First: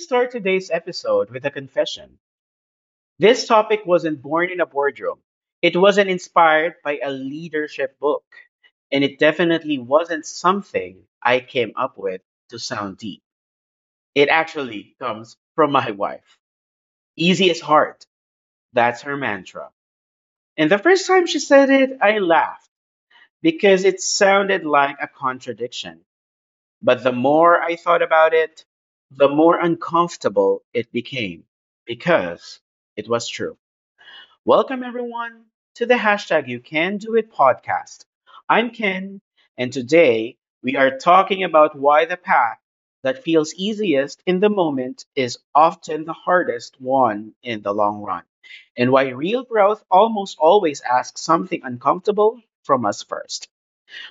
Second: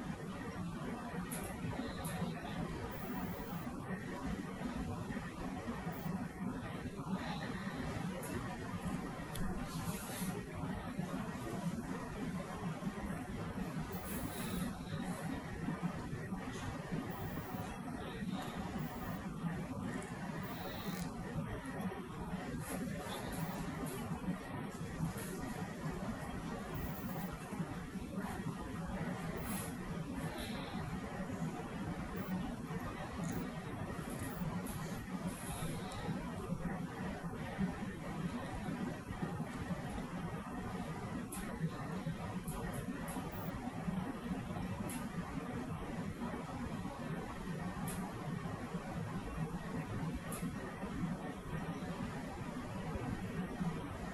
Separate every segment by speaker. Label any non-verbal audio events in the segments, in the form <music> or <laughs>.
Speaker 1: start today's episode with a confession. This topic wasn't born in a boardroom. It wasn't inspired by a leadership book. And it definitely wasn't something I came up with to sound deep. It actually comes from my wife. Easy as hard. That's her mantra. And the first time she said it, I laughed because it sounded like a contradiction. But the more I thought about it, the more uncomfortable it became because it was true. Welcome, everyone, to the hashtag You Can Do It podcast. I'm Ken, and today we are talking about why the path that feels easiest in the moment is often the hardest one in the long run, and why real growth almost always asks something uncomfortable from us first.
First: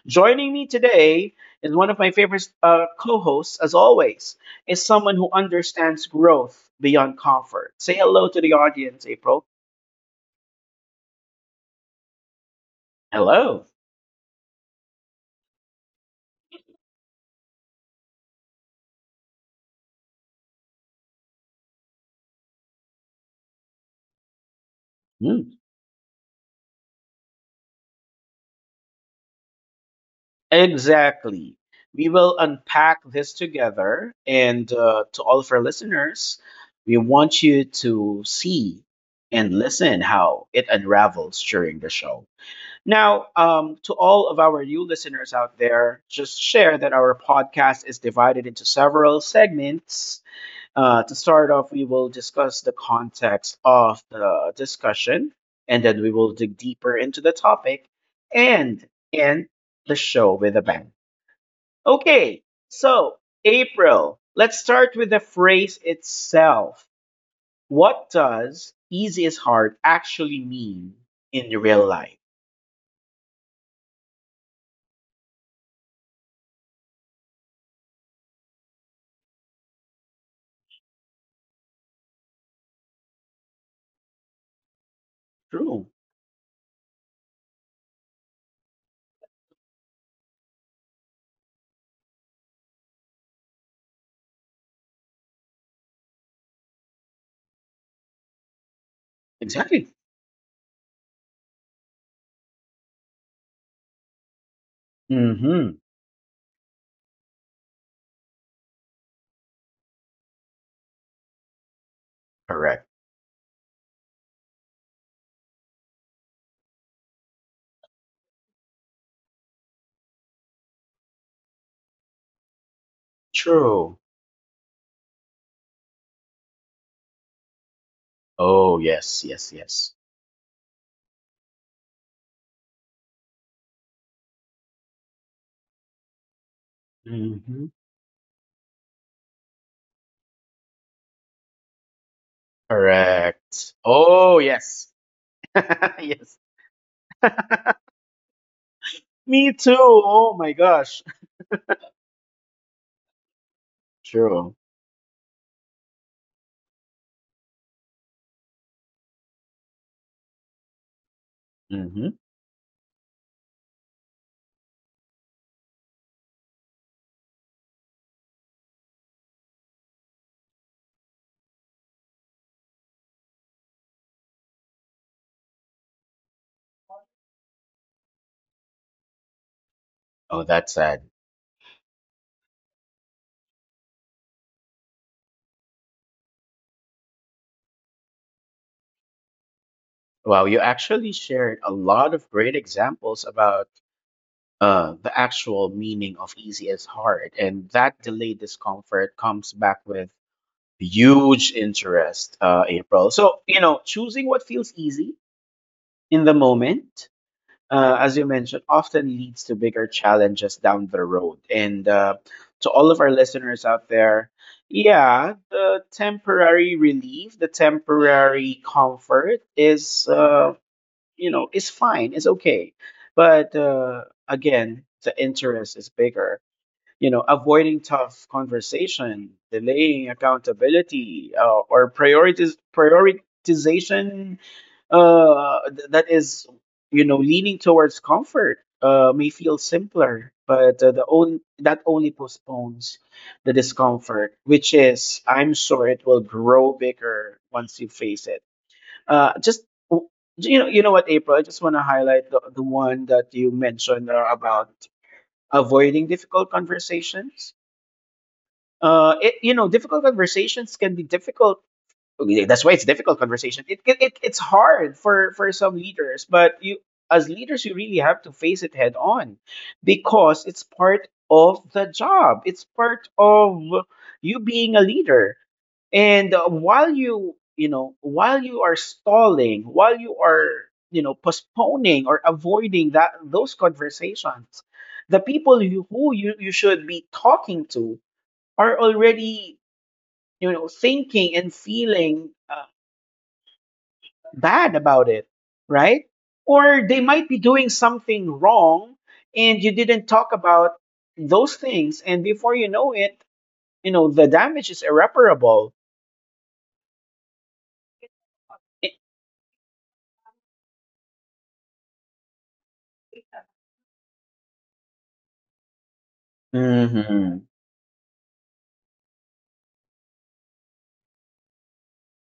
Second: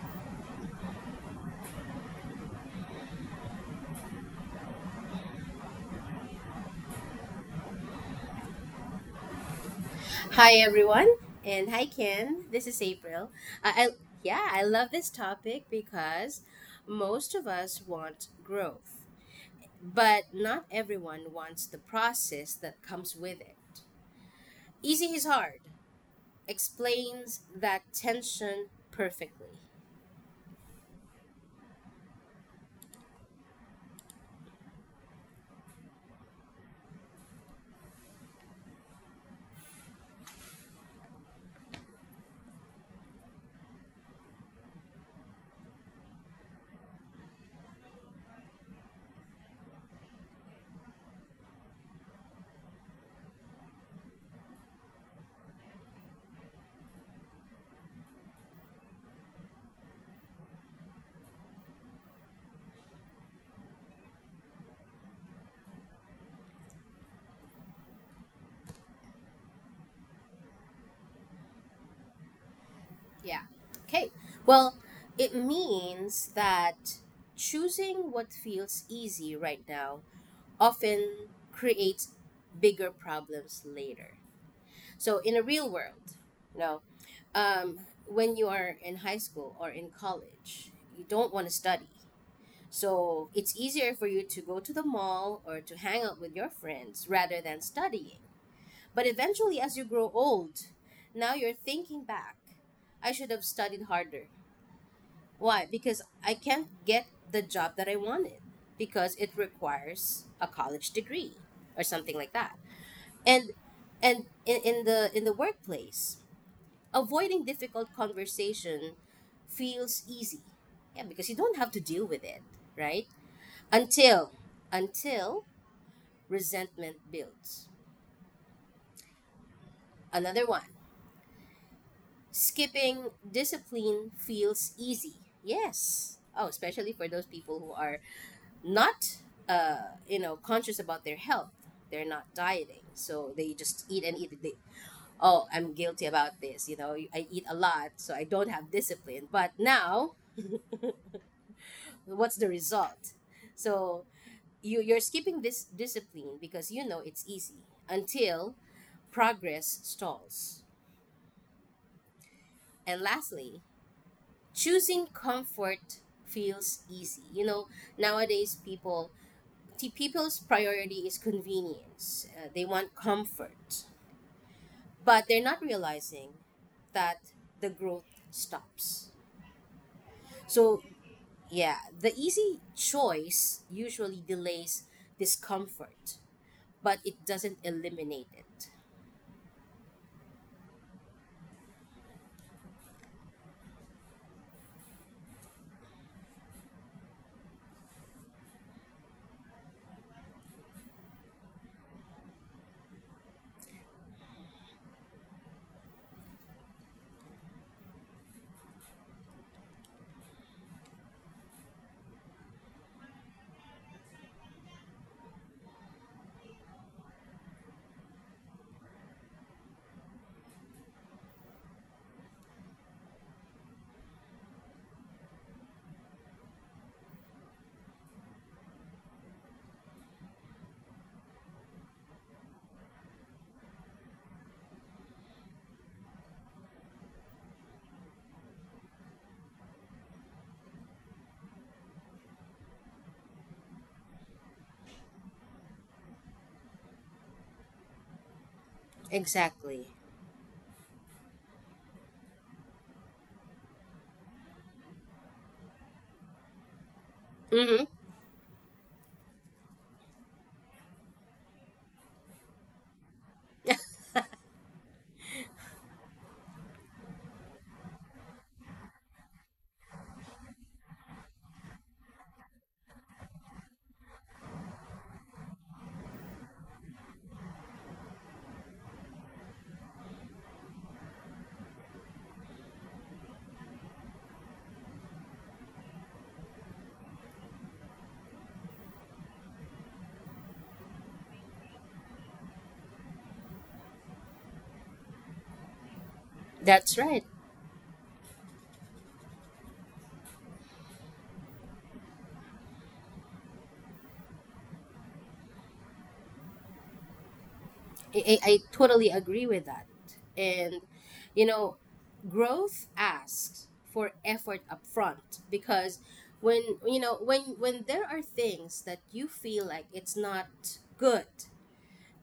Speaker 1: Joining me today is one of my favorite co hosts, as always, is someone who understands growth beyond comfort. Say hello to the audience, April.
Speaker 2: Hi everyone, and hi Ken. This is April.
Speaker 1: Hello.
Speaker 2: I yeah, I love this topic because most of us want growth, but not everyone wants the process that comes with it. Easy is
Speaker 1: Hmm.
Speaker 2: hard explains that tension perfectly.
Speaker 1: Exactly. We will unpack this together. And to all of our listeners, we want you to see and listen how it unravels during the show. Now, to all of our new listeners out there, just share that our podcast is divided into several segments. To start off, we will discuss the context of the discussion, and then we will dig deeper into the topic and end the show with a bang. Okay, so April, let's start with the phrase itself. What does easy is hard actually mean in real life?
Speaker 2: Yeah. Okay. Well, it means that choosing what feels easy right now often creates bigger problems later. So in a real
Speaker 1: True.
Speaker 2: world, you know, um, when you are in high school or in college, you don't want to study. So it's easier for you to go to the mall or to hang out with your friends rather than studying. But eventually, as you
Speaker 1: Exactly.
Speaker 2: grow old, now you're thinking back, I should have studied harder. Why?
Speaker 1: Mm-hmm.
Speaker 2: Because I can't get the job that I wanted because it requires a college degree or something like that.
Speaker 1: Correct.
Speaker 2: And and in, in the workplace, avoiding difficult conversation feels easy. Yeah, because you don't have to deal with it, right?
Speaker 1: True.
Speaker 2: Until until resentment builds.
Speaker 1: Oh, yes, yes, yes.
Speaker 2: Another one. Skipping discipline feels easy. Yes. Oh, especially for those people
Speaker 1: Mm-hmm.
Speaker 2: who are not you know, conscious about their health. They're not dieting. So they
Speaker 1: Correct.
Speaker 2: just eat and eat.
Speaker 1: Oh,
Speaker 2: They,
Speaker 1: yes.
Speaker 2: oh, I'm
Speaker 1: <laughs>
Speaker 2: guilty
Speaker 1: Yes.
Speaker 2: about this. You know, I eat a
Speaker 1: <laughs>
Speaker 2: lot, so I don't have discipline.
Speaker 1: Me
Speaker 2: But
Speaker 1: too.
Speaker 2: now
Speaker 1: Oh my
Speaker 2: <laughs>
Speaker 1: gosh.
Speaker 2: what's the result? So
Speaker 1: True.
Speaker 2: you're skipping this discipline because you know it's easy until progress stalls.
Speaker 1: Mm-hmm.
Speaker 2: And lastly, choosing comfort feels easy. You know, nowadays people, people's priority is convenience. They want comfort, but they're not realizing that the growth stops.
Speaker 1: Oh, that's
Speaker 2: So
Speaker 1: sad.
Speaker 2: yeah, the easy choice usually delays discomfort, but it doesn't eliminate it.
Speaker 1: Wow, you actually shared a lot of great examples about the actual meaning of easy is hard, and that delayed discomfort comes back with huge interest, April. So, you know, choosing what feels easy in the moment, as you mentioned, often leads to bigger challenges down the road. And to all of our listeners out there, yeah, the temporary relief, the temporary comfort is, you know, is fine, is okay. But again, the interest is bigger. You know, avoiding tough conversation, delaying accountability, or priorities prioritization, that is, you know, leaning towards comfort. May feel simpler, but the only that only postpones the discomfort, which is, I'm sure it will grow bigger once you face it. uh just
Speaker 2: Exactly.
Speaker 1: w- you know, you know what, April, I just want to highlight the one that you mentioned, about avoiding difficult conversations.
Speaker 2: Hmm.
Speaker 1: It, you know, difficult conversations can be difficult. Yeah, that's why it's a difficult conversation. It's hard for some leaders, but you, as leaders, you really have to face it head on because it's part of the job. It's part of you being a leader. And while you know, while you are stalling, while you are, you know, postponing or avoiding that those conversations, the people you, who you, you should be talking to are already, you know, thinking and feeling, bad about it, right? Or
Speaker 2: That's
Speaker 1: they
Speaker 2: right.
Speaker 1: might be doing something wrong and you didn't talk about those things. And before you know it, you know, the damage is irreparable.
Speaker 2: I totally agree with that. And, you know, growth asks for effort upfront, because when you know
Speaker 1: Hmm.
Speaker 2: when when there are things that you feel like it's not good,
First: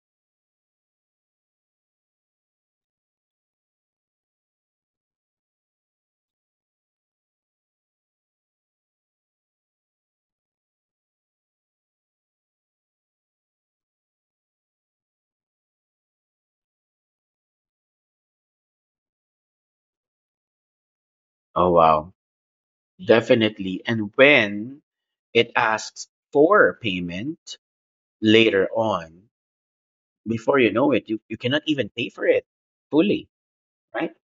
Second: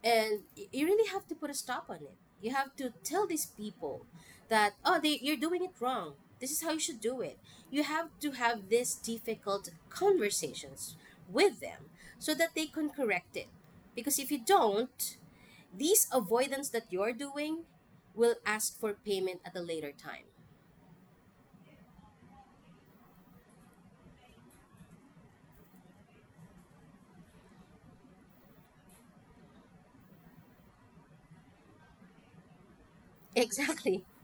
Speaker 2: and you really have to put a stop on it. You have to tell these people that, oh, you're doing it wrong, this is how you should do it. You have to have these difficult conversations with them so that they can correct it, because if you don't, these avoidance that you're doing will ask for payment at a later time.
Speaker 1: Oh, wow. Definitely. And when it asks for payment later on, before you know it, you cannot even pay for it fully,
Speaker 2: Exactly.
Speaker 1: right?
Speaker 2: <laughs>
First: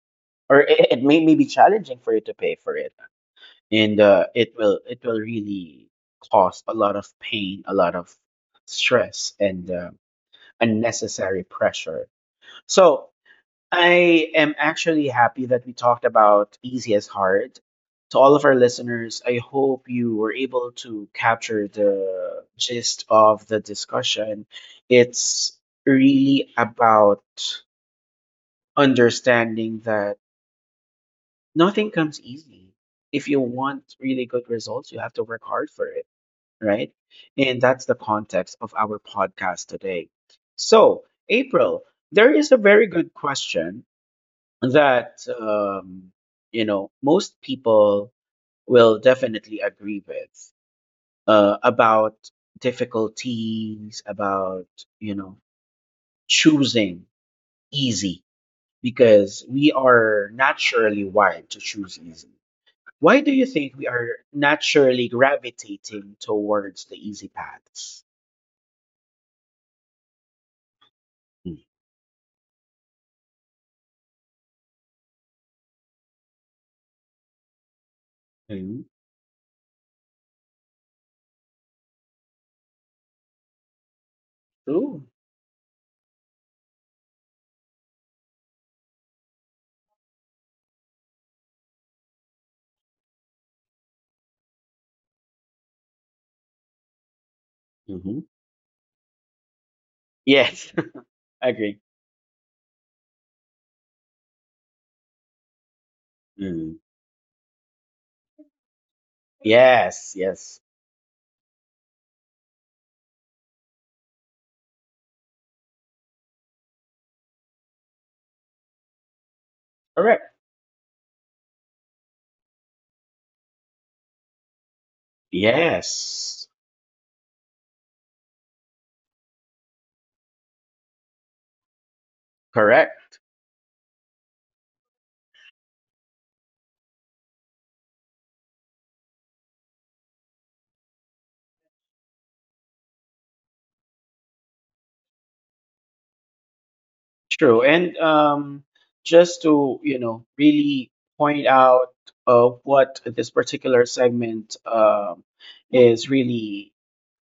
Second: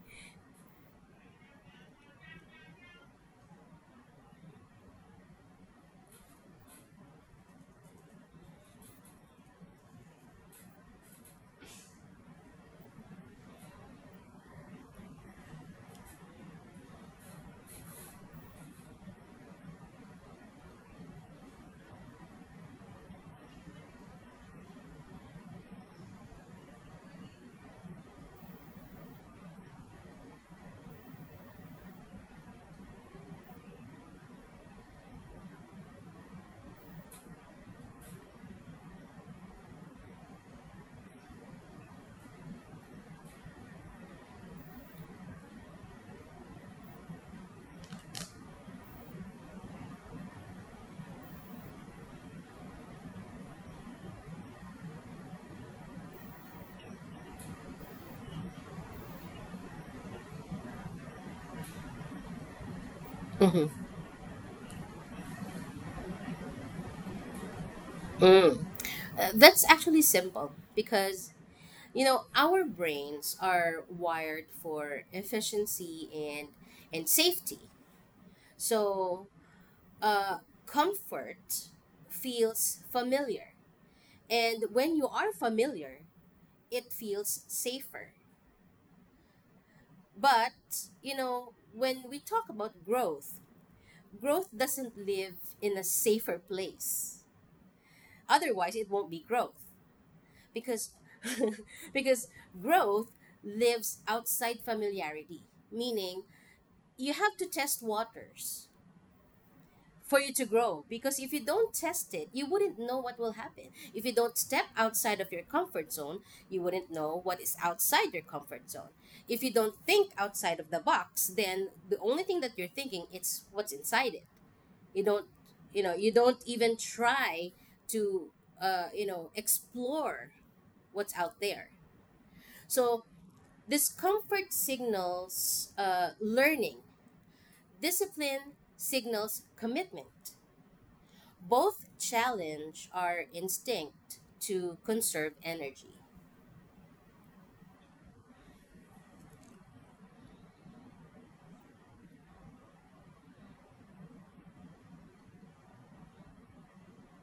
Speaker 1: Or it may be challenging for you to pay for it. And It will really cause a lot of pain, a lot of stress, and, unnecessary pressure. So I am actually happy that we talked about easy as hard. To all of our listeners, I hope you were able to capture the gist of the discussion. It's really about understanding that nothing comes easy. If you want really good results, you have to work hard for it, right? And that's the context of our podcast today. So, April, there is a very good question that, you know, most people will definitely agree with, about difficulties, about, you know, choosing easy, because we are naturally wired to choose easy. Why do you
Speaker 2: Mhm.
Speaker 1: think we are naturally gravitating towards the easy paths?
Speaker 2: Mm. That's actually simple because, you know, our brains are wired for efficiency and safety. So, uh, comfort feels familiar, and when
Speaker 1: Ooh.
Speaker 2: you are familiar, it feels safer. But you know, when we talk about growth, growth doesn't live in a safer place.
Speaker 1: Hmm.
Speaker 2: Otherwise, it won't be growth
Speaker 1: Yes,
Speaker 2: because
Speaker 1: <laughs> agree.
Speaker 2: <laughs> because growth lives outside familiarity, meaning
Speaker 1: Mm.
Speaker 2: you have to test waters
Speaker 1: Yes,
Speaker 2: for you to
Speaker 1: yes.
Speaker 2: grow, because if you don't test it, you wouldn't know what will happen. If you don't step outside of your comfort zone, you wouldn't know what is outside your comfort zone. If you don't think
Speaker 1: Correct.
Speaker 2: outside of the box, then the only thing that you're thinking, it's what's inside it. You don't, you know, you don't
Speaker 1: Yes.
Speaker 2: even try to you know, explore what's out there. So
Speaker 1: Correct.
Speaker 2: discomfort signals learning. Discipline signals commitment. Both challenge our instinct to conserve energy.
Speaker 1: True. And just to, you know, really point out, what this particular segment, is really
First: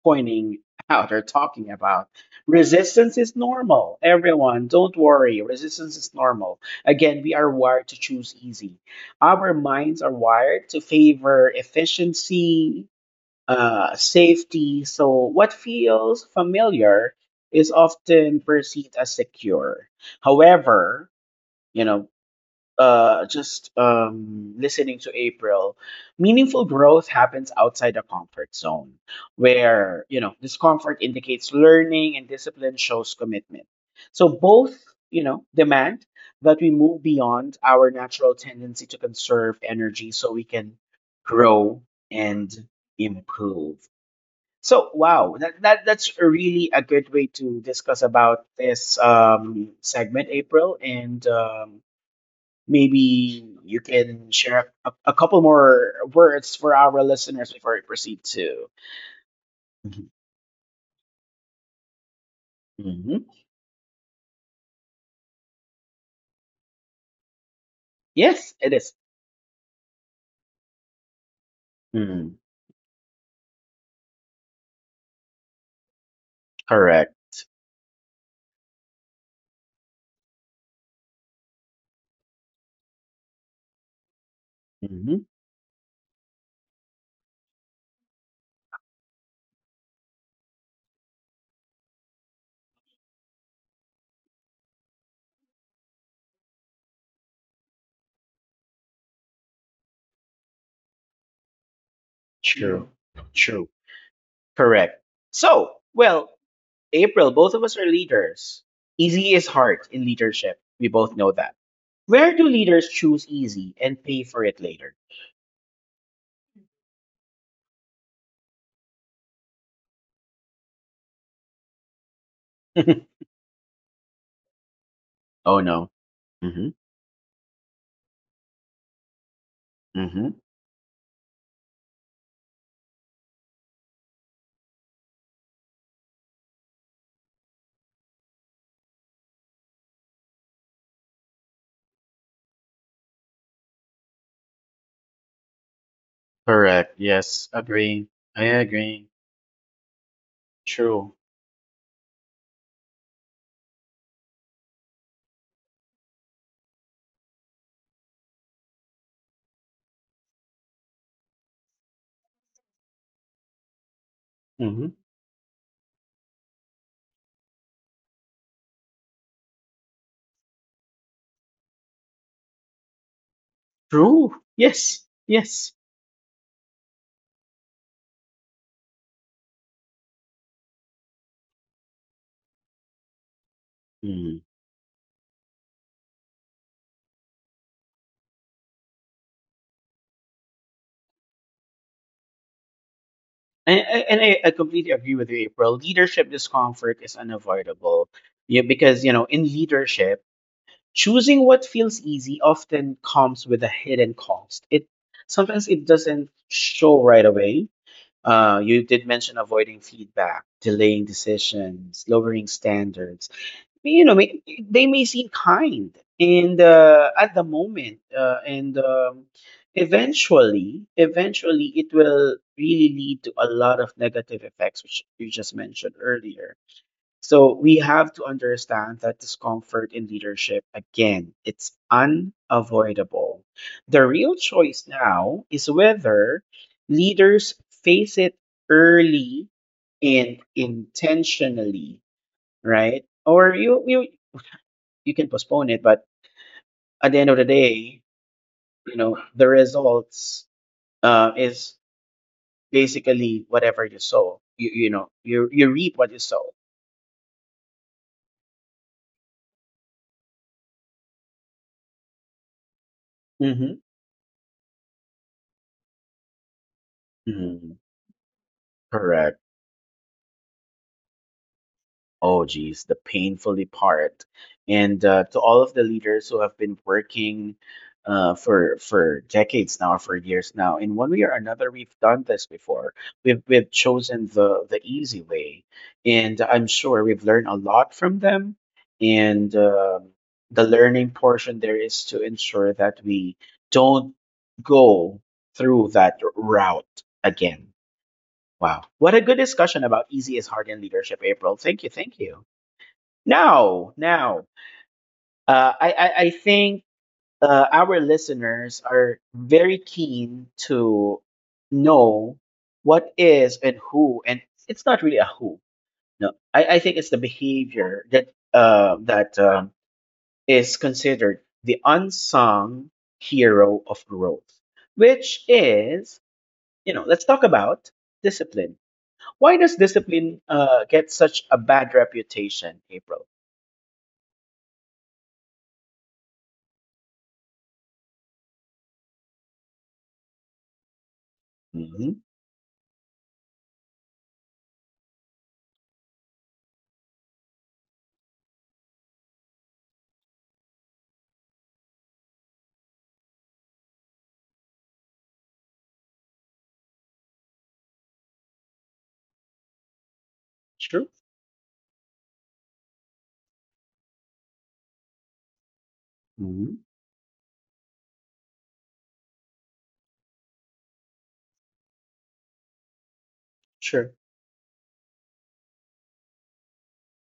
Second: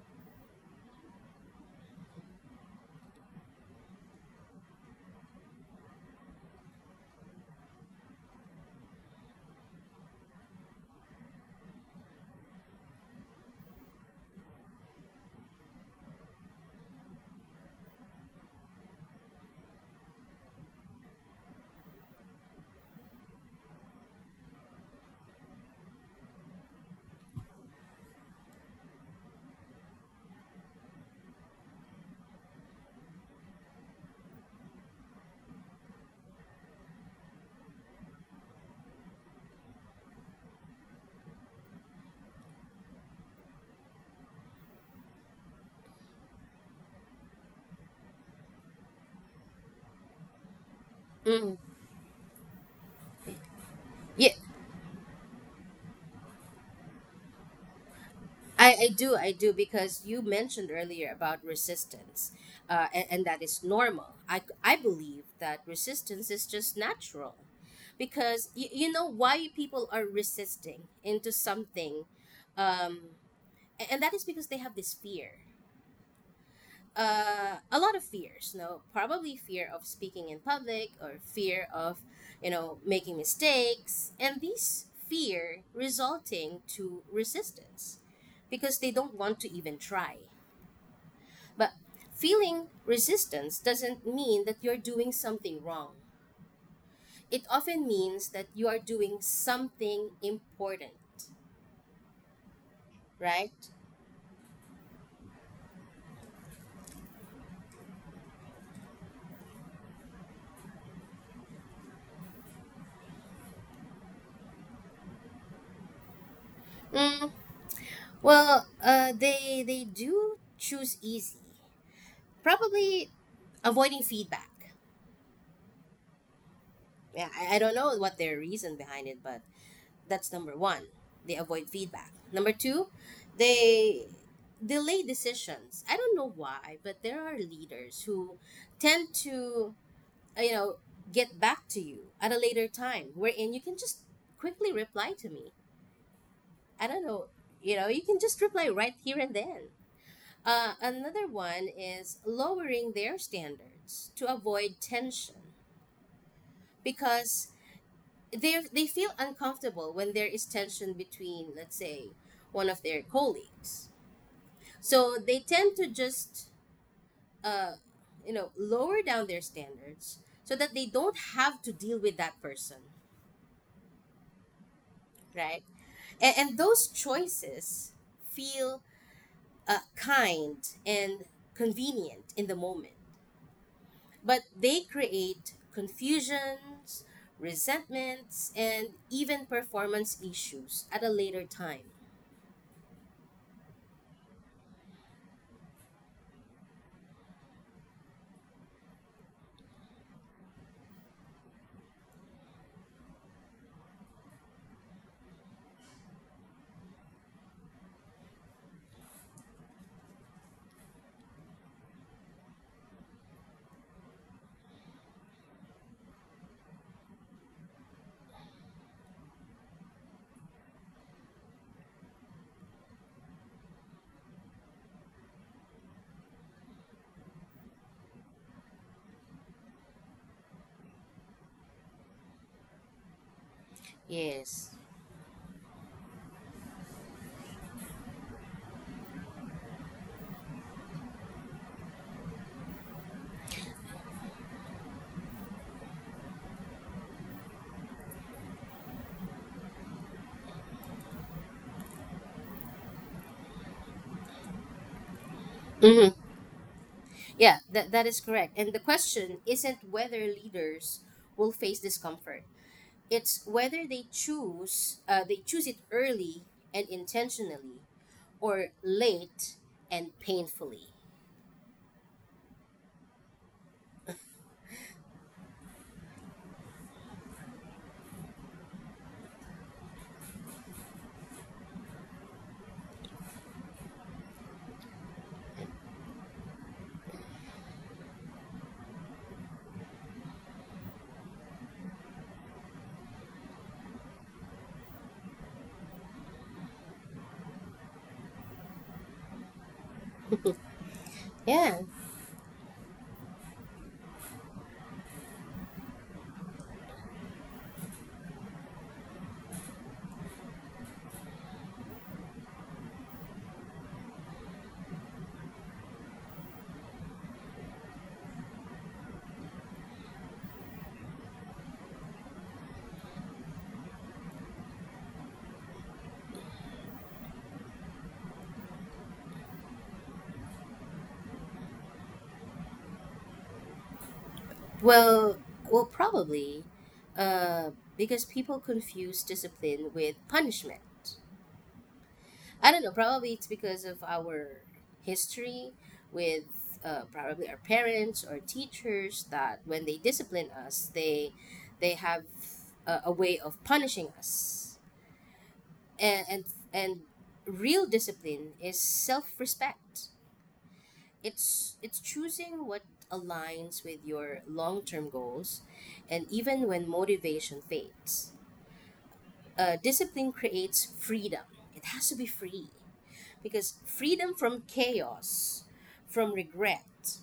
Speaker 1: pointing out or talking about, resistance is normal. Everyone, don't worry. Resistance is normal. Again, we are wired to choose easy. Our minds are wired to favor efficiency, safety. So, what feels familiar is often perceived as secure. However, you know, just listening to April, meaningful growth happens outside the comfort zone, where, you know, discomfort indicates learning and discipline shows commitment. So both, you know, demand that we move beyond our natural tendency to conserve energy so we can grow and improve. So wow, that's really a good way to discuss about this, segment, April, and
Speaker 2: Mm.
Speaker 1: um, maybe you can
Speaker 2: Yeah,
Speaker 1: share a couple more words for our listeners before we proceed to.
Speaker 2: I do, because
Speaker 1: Mhm.
Speaker 2: you mentioned earlier about resistance, and
Speaker 1: Mhm.
Speaker 2: that is normal. I believe that resistance is just natural because
Speaker 1: Yes, it
Speaker 2: you
Speaker 1: is.
Speaker 2: know why people are resisting into something,
Speaker 1: Mm,
Speaker 2: um, and that is because they have this fear.
Speaker 1: correct.
Speaker 2: A lot of fears, no, probably fear of speaking in public or fear of, you know, making mistakes, and these
Speaker 1: Mhm.
Speaker 2: fear resulting to resistance because they don't want to even try. But feeling resistance doesn't mean that you're doing something wrong. It often means that you are doing something important,
Speaker 1: True.
Speaker 2: right?
Speaker 1: True. Correct. So well, April, both of us are leaders. Easy is hard in leadership. We both know that. Where do leaders choose easy and pay for it later?
Speaker 2: Mm, well, they do choose easy.
Speaker 1: <laughs>
Speaker 2: Probably avoiding feedback.
Speaker 1: Oh no. Mm. Mhm.
Speaker 2: Yeah, I don't know what their reason behind it, but
Speaker 1: Mm.
Speaker 2: that's
Speaker 1: Mhm.
Speaker 2: number one. They avoid feedback. Number two, they delay decisions. I don't know why, but there are leaders who tend to, you know, get back to you at a later time, wherein you can just quickly reply to me. I
Speaker 1: Correct.
Speaker 2: don't
Speaker 1: Yes.
Speaker 2: know, you
Speaker 1: Agree.
Speaker 2: can just
Speaker 1: I
Speaker 2: reply right
Speaker 1: agree.
Speaker 2: here and then.
Speaker 1: True.
Speaker 2: Another one is lowering their standards to avoid tension because they feel uncomfortable when there is tension between, let's say, one of their colleagues,
Speaker 1: Mm. Mhm.
Speaker 2: so they tend to just uh you know, lower down their standards so that they don't have to deal with that person,
Speaker 1: True. Yes.
Speaker 2: right?
Speaker 1: Yes.
Speaker 2: And those choices feel kind and convenient in the moment, but
Speaker 1: Mhm.
Speaker 2: they create confusions, resentments, and even performance issues at a later time.
Speaker 1: And I completely agree with you, April. Leadership discomfort is unavoidable. Yeah, because, you know, in leadership, choosing what feels easy often comes with a hidden cost. It Sometimes it doesn't show right away. You did mention avoiding feedback, delaying decisions, lowering standards, you know, they may seem kind and, at the moment, and eventually, eventually, it will really lead to a lot of negative effects, which you just mentioned earlier. So we have to understand that discomfort in leadership, again, it's unavoidable. The real
Speaker 2: Yes.
Speaker 1: choice now is whether leaders face it early and intentionally, right? Or you you can postpone it, but at the end of the day, you know, the results, is basically whatever you sow. You know, you reap
Speaker 2: Hmm.
Speaker 1: what you sow.
Speaker 2: Yeah, that, that is correct. And the question isn't whether leaders will face discomfort. It's
Speaker 1: Mm-hmm.
Speaker 2: whether they choose it early and
Speaker 1: Mm-hmm.
Speaker 2: intentionally, or late and painfully.
Speaker 1: Oh, geez, the painfully part. And to all of the leaders who have been working, for decades now, for years now, in one way or another, we've done this before. We've chosen the easy way, and I'm sure we've learned a lot from them. And the learning portion there is to ensure that we don't go through that route again. Wow. What a good discussion about easy is hard in leadership, April.
Speaker 2: Yeah.
Speaker 1: Thank you. Thank you. Now, I think, our listeners are very keen to know what is and who, and it's not really a who. No, I think it's the behavior that, is considered the unsung hero of growth, which is, you know, let's talk about discipline. Why does discipline, get such a bad reputation, April?
Speaker 2: Well, well probably uh, because people confuse discipline with punishment.
Speaker 1: Hmm.
Speaker 2: I don't know. Probably it's because of our history with, probably our parents or teachers, that when they discipline us, they have a way of punishing us. And and and real discipline is self respect.
Speaker 1: True.
Speaker 2: It's choosing what aligns with your long term goals, and even when motivation fades, discipline creates freedom. It has to be free. Because
Speaker 1: Sure.
Speaker 2: freedom from chaos, from regret,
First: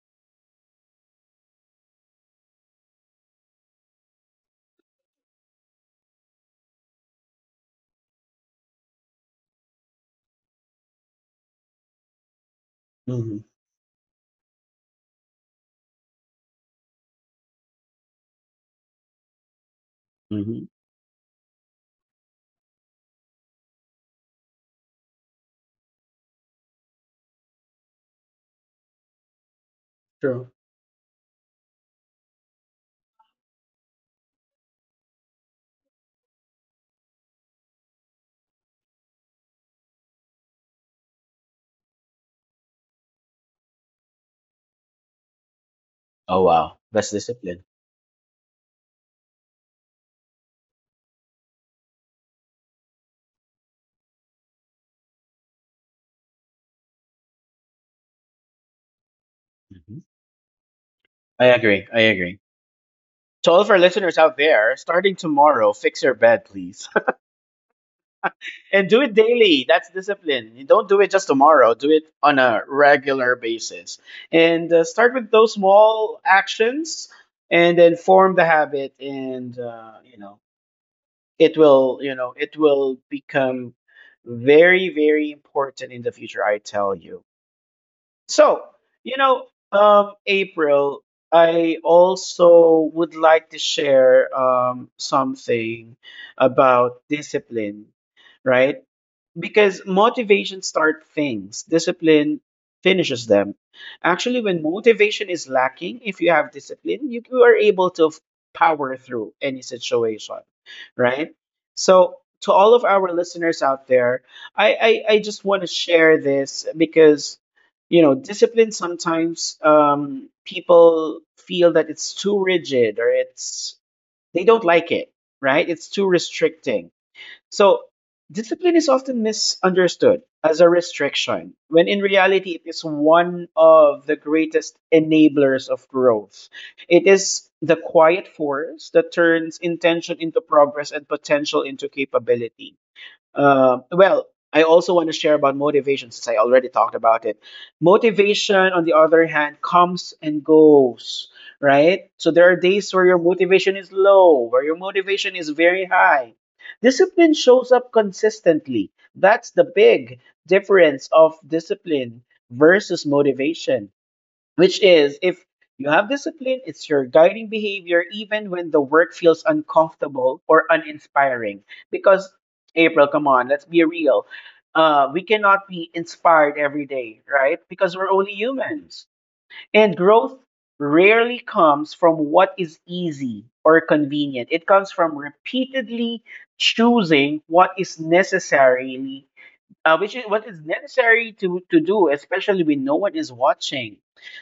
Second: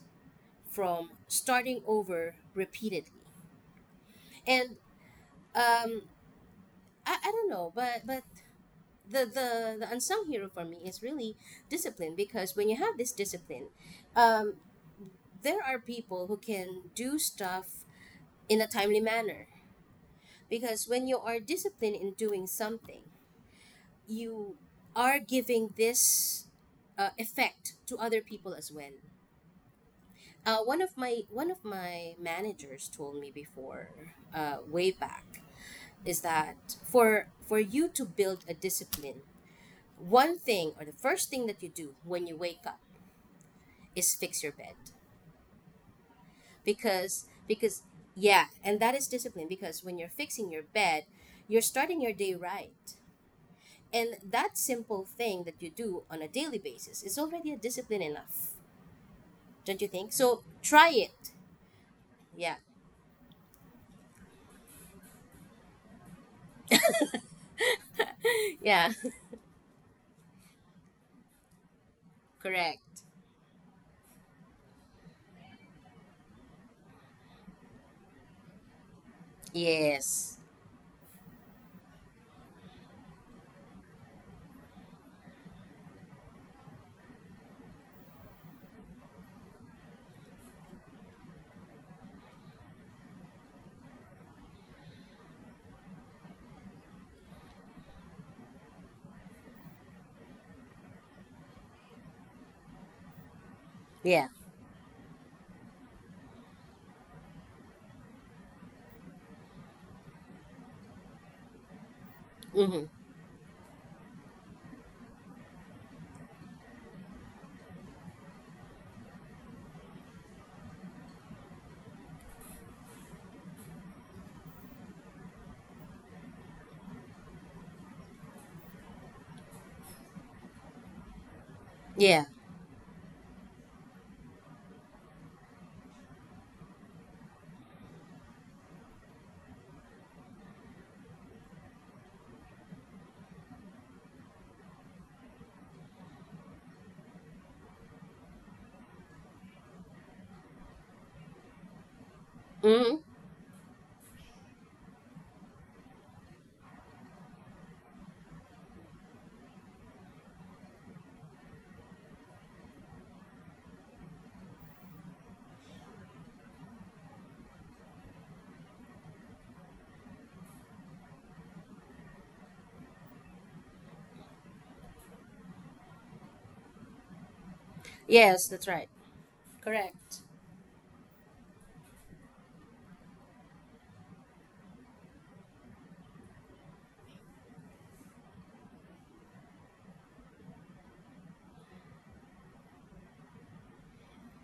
Speaker 2: from starting over repeatedly. And um, I don't know, but the, the unsung hero for me is really discipline, because when you have this
Speaker 1: Mhm,
Speaker 2: discipline, um, there are people who can do stuff in a timely manner.
Speaker 1: mhm.
Speaker 2: Because when you are disciplined in doing something, you are giving this effect to other people as well.
Speaker 1: True.
Speaker 2: One of my managers told me before, way back, is that for you to build a discipline, one thing or the first thing that you do when you wake up is fix your bed.
Speaker 1: Oh, wow. That's
Speaker 2: because
Speaker 1: discipline.
Speaker 2: because yeah, and that is discipline, because when you're fixing your bed, you're starting your day right, and that simple thing that you do on a daily basis is already a discipline enough. Don't you
Speaker 1: Mhm.
Speaker 2: think so? Try it.
Speaker 1: I agree. I agree.
Speaker 2: Yeah.
Speaker 1: To all of our listeners out there, starting tomorrow, fix your bed, please. <laughs>
Speaker 2: <laughs>
Speaker 1: And
Speaker 2: Yeah.
Speaker 1: do it daily. That's discipline. You don't do it just tomorrow, do it
Speaker 2: <laughs>
Speaker 1: on a
Speaker 2: Correct.
Speaker 1: regular basis. And Start with those small actions and then form the habit. And, you
Speaker 2: Yes.
Speaker 1: know, it will, you know, it will become very, very important in the future, I tell you. So, you know, April, I also would like to share, something about discipline, right? Because motivation starts things, discipline finishes them.
Speaker 2: Yeah.
Speaker 1: Actually, when motivation is lacking, if you have discipline, you are able to power through any situation, right? So, to all
Speaker 2: Mm-hmm.
Speaker 1: of our listeners out there, I just want to share this because, you know, discipline sometimes, people feel that it's too rigid or it's, they don't like it, right? It's too restricting, so, discipline is often misunderstood as a restriction, when in
Speaker 2: Yeah.
Speaker 1: reality, it is one of the greatest enablers of growth. It is the quiet force that turns intention into progress and potential into capability. Well, I also want to share about motivation since I already talked about it. Motivation, on the other hand, comes and goes, right? So there are
Speaker 2: Mm-hmm.
Speaker 1: days where your motivation is low, where your motivation is very high. Discipline shows up consistently. That's the big difference of discipline versus motivation, which is if you have discipline, it's your guiding behavior, even when the work feels uncomfortable or uninspiring. Because, April, come on, let's be real. We cannot be inspired every day, right? Because we're only
Speaker 2: Yes, that's right.
Speaker 1: humans. And
Speaker 2: Correct.
Speaker 1: growth rarely comes from what is easy or convenient, it comes from repeatedly choosing what is necessarily which is what is necessary to do, especially when no one is watching.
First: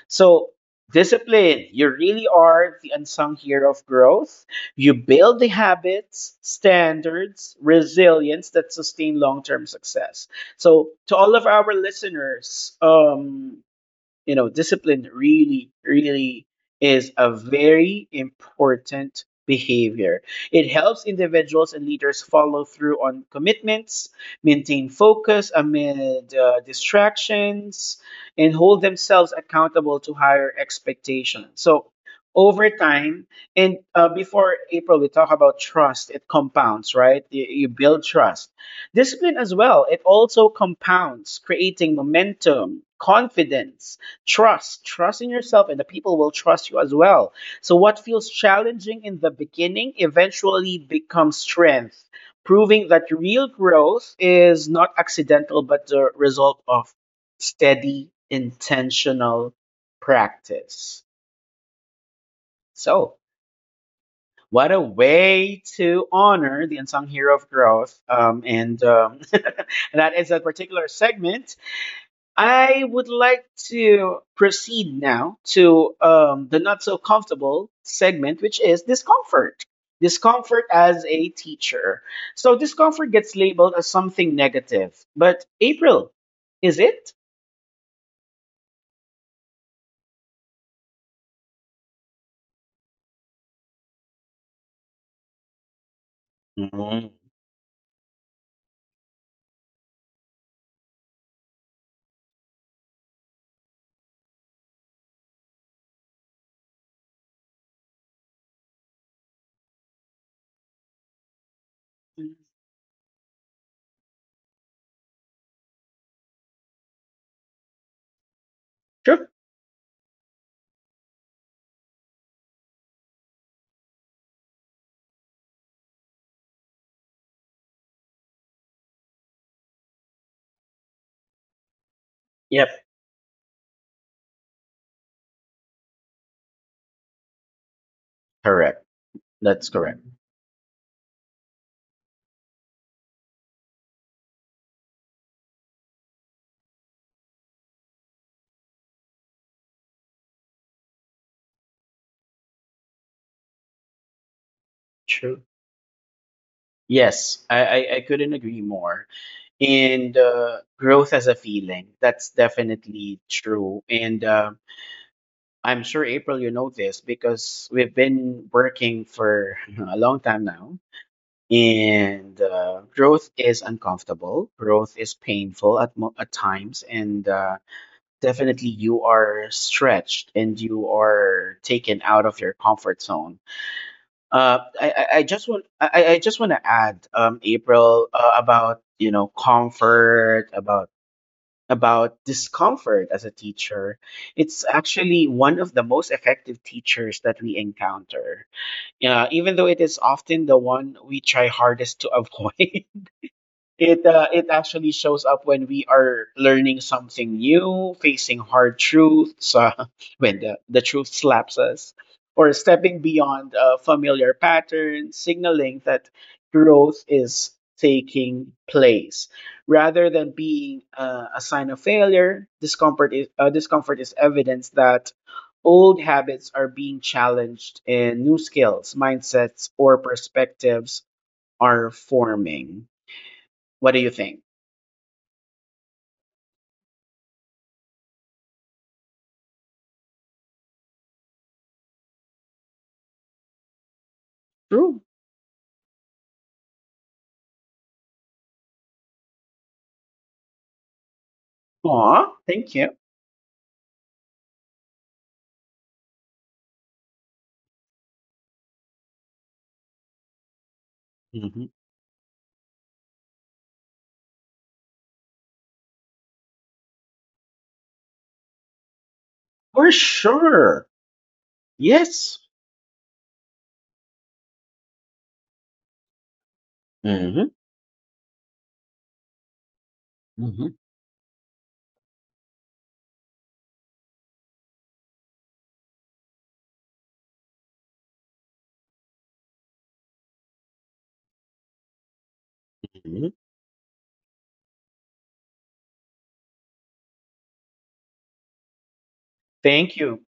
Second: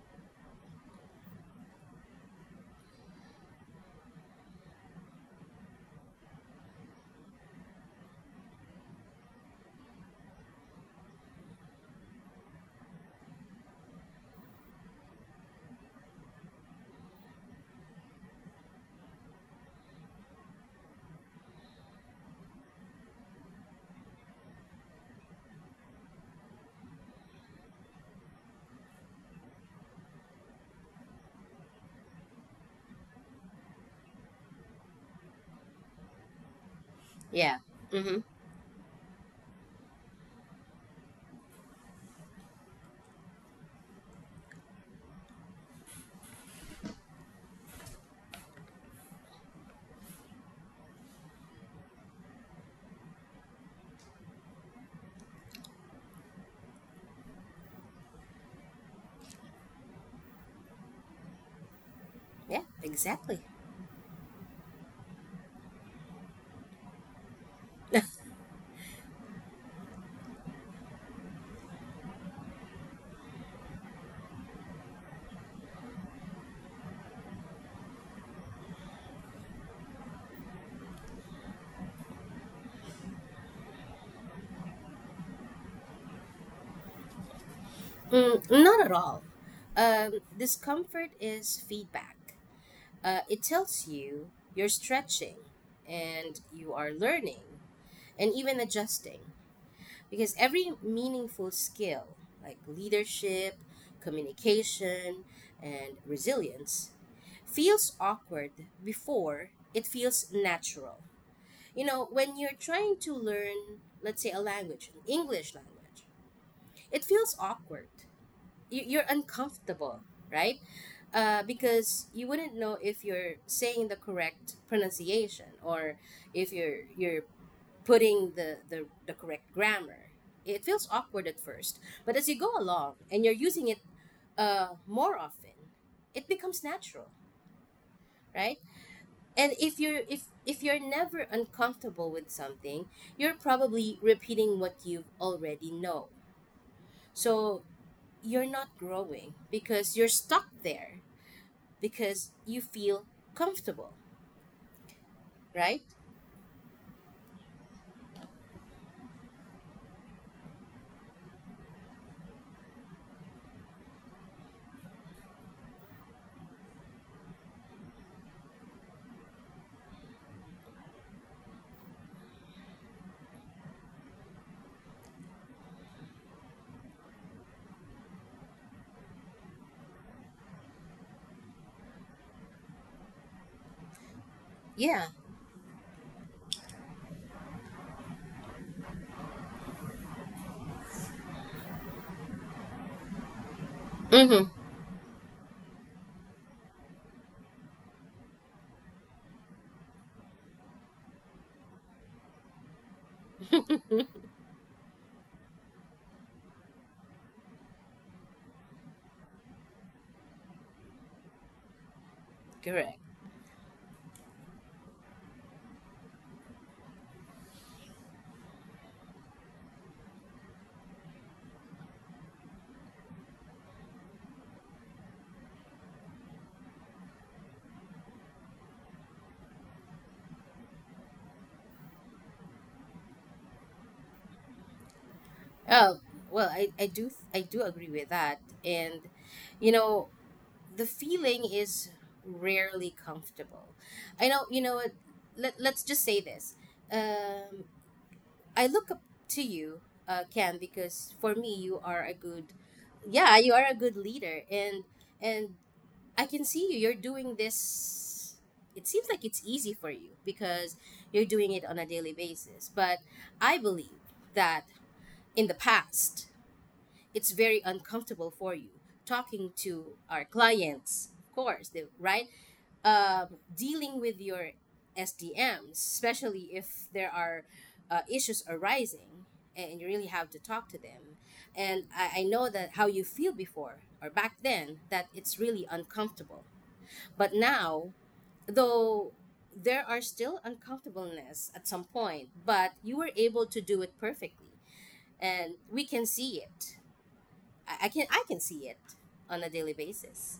Speaker 1: So discipline, you really are the unsung hero of growth. You build the habits, standards, resilience that sustain long term success. So to all of our listeners, discipline really, really is a very important behavior. It helps individuals and leaders follow through on commitments, maintain focus amid distractions, and hold themselves accountable to higher expectations. So, over time, and before April, we talk about trust. It compounds, right? You,
Speaker 2: Yeah.
Speaker 1: you build
Speaker 2: Mm-hmm.
Speaker 1: trust. Discipline as well, it also compounds, creating momentum, confidence, trust in yourself, and the people will trust you as well. So, what feels challenging in the beginning eventually becomes strength, proving that real growth is not accidental but the result of steady, intentional practice.
Speaker 2: Yeah,
Speaker 1: So,
Speaker 2: exactly.
Speaker 1: what a way to honor the unsung hero of growth. And <laughs> that is a particular segment. I would like to proceed now to the not so comfortable segment, which is discomfort. Discomfort as a teacher. So, discomfort gets labeled as something negative. But, April, is it?
Speaker 2: Mm, not at all. Discomfort is feedback. It tells you you're stretching and you are
Speaker 1: Mhm.
Speaker 2: learning and even adjusting, because every meaningful skill, like leadership, communication, and resilience, feels awkward before it feels natural. You know, when you're trying to learn, let's say, a language, an English language, it feels awkward. You're
Speaker 1: True.
Speaker 2: uncomfortable, right? Because you wouldn't know if you're saying the correct pronunciation, or if you're putting the, the correct grammar. It feels awkward at first, but as you go
Speaker 1: Yep,
Speaker 2: along and you're using it more often, it becomes natural, right?
Speaker 1: correct.
Speaker 2: And
Speaker 1: That's
Speaker 2: if you're,
Speaker 1: correct.
Speaker 2: if you're never uncomfortable with something, you're probably repeating what you already know. So you're not growing because you're stuck there, because you feel comfortable,
Speaker 1: True.
Speaker 2: right?
Speaker 1: Yes, I couldn't agree more. And growth as a feeling, that's definitely true. And I'm sure, April, you know this because we've been working for <laughs> a long time now, and growth is uncomfortable. Growth is painful at at times, and definitely you are stretched and you are taken out of your comfort zone.
Speaker 2: Yeah.
Speaker 1: I just want to add, April, about you know comfort about discomfort as a teacher.
Speaker 2: Mm-hmm.
Speaker 1: It's actually one of the most effective teachers that we encounter. Yeah, even though it is often the one we try hardest to <laughs> avoid. It actually shows up when we are learning something new, facing hard truths, <laughs> when the truth slaps us, or
Speaker 2: Correct.
Speaker 1: stepping beyond familiar patterns, signaling that growth is taking place. Rather than being a sign of failure, discomfort is evidence that old habits are being challenged and new skills, mindsets, or perspectives are forming. What do you think?
Speaker 2: Oh, well, I do agree with that. And you know, the feeling is rarely comfortable. I know, you know what,
Speaker 1: True.
Speaker 2: let's just say this. um I look up to you, Ken, because for me you are a
Speaker 1: Aw,
Speaker 2: good,
Speaker 1: thank you.
Speaker 2: yeah, you are a good leader, and I can see you. You're doing this. It seems like it's easy for you because you're doing it
Speaker 1: Hmm.
Speaker 2: on a daily basis. But I believe that in the past, it's very uncomfortable for you talking
Speaker 1: For
Speaker 2: to our
Speaker 1: sure.
Speaker 2: clients, of course, the, right?
Speaker 1: Yes.
Speaker 2: um, Dealing with your SDMs, especially if there are
Speaker 1: Hmm.
Speaker 2: issues arising and you really have to talk
Speaker 1: Hmm.
Speaker 2: to them. And I know that how you feel before or back then, that it's really uncomfortable. But now, though there are still uncomfortableness at some point, but you were
Speaker 1: Hmm.
Speaker 2: able to do it perfectly. And we can see it. I can see it on a daily
Speaker 1: Thank you.
Speaker 2: basis.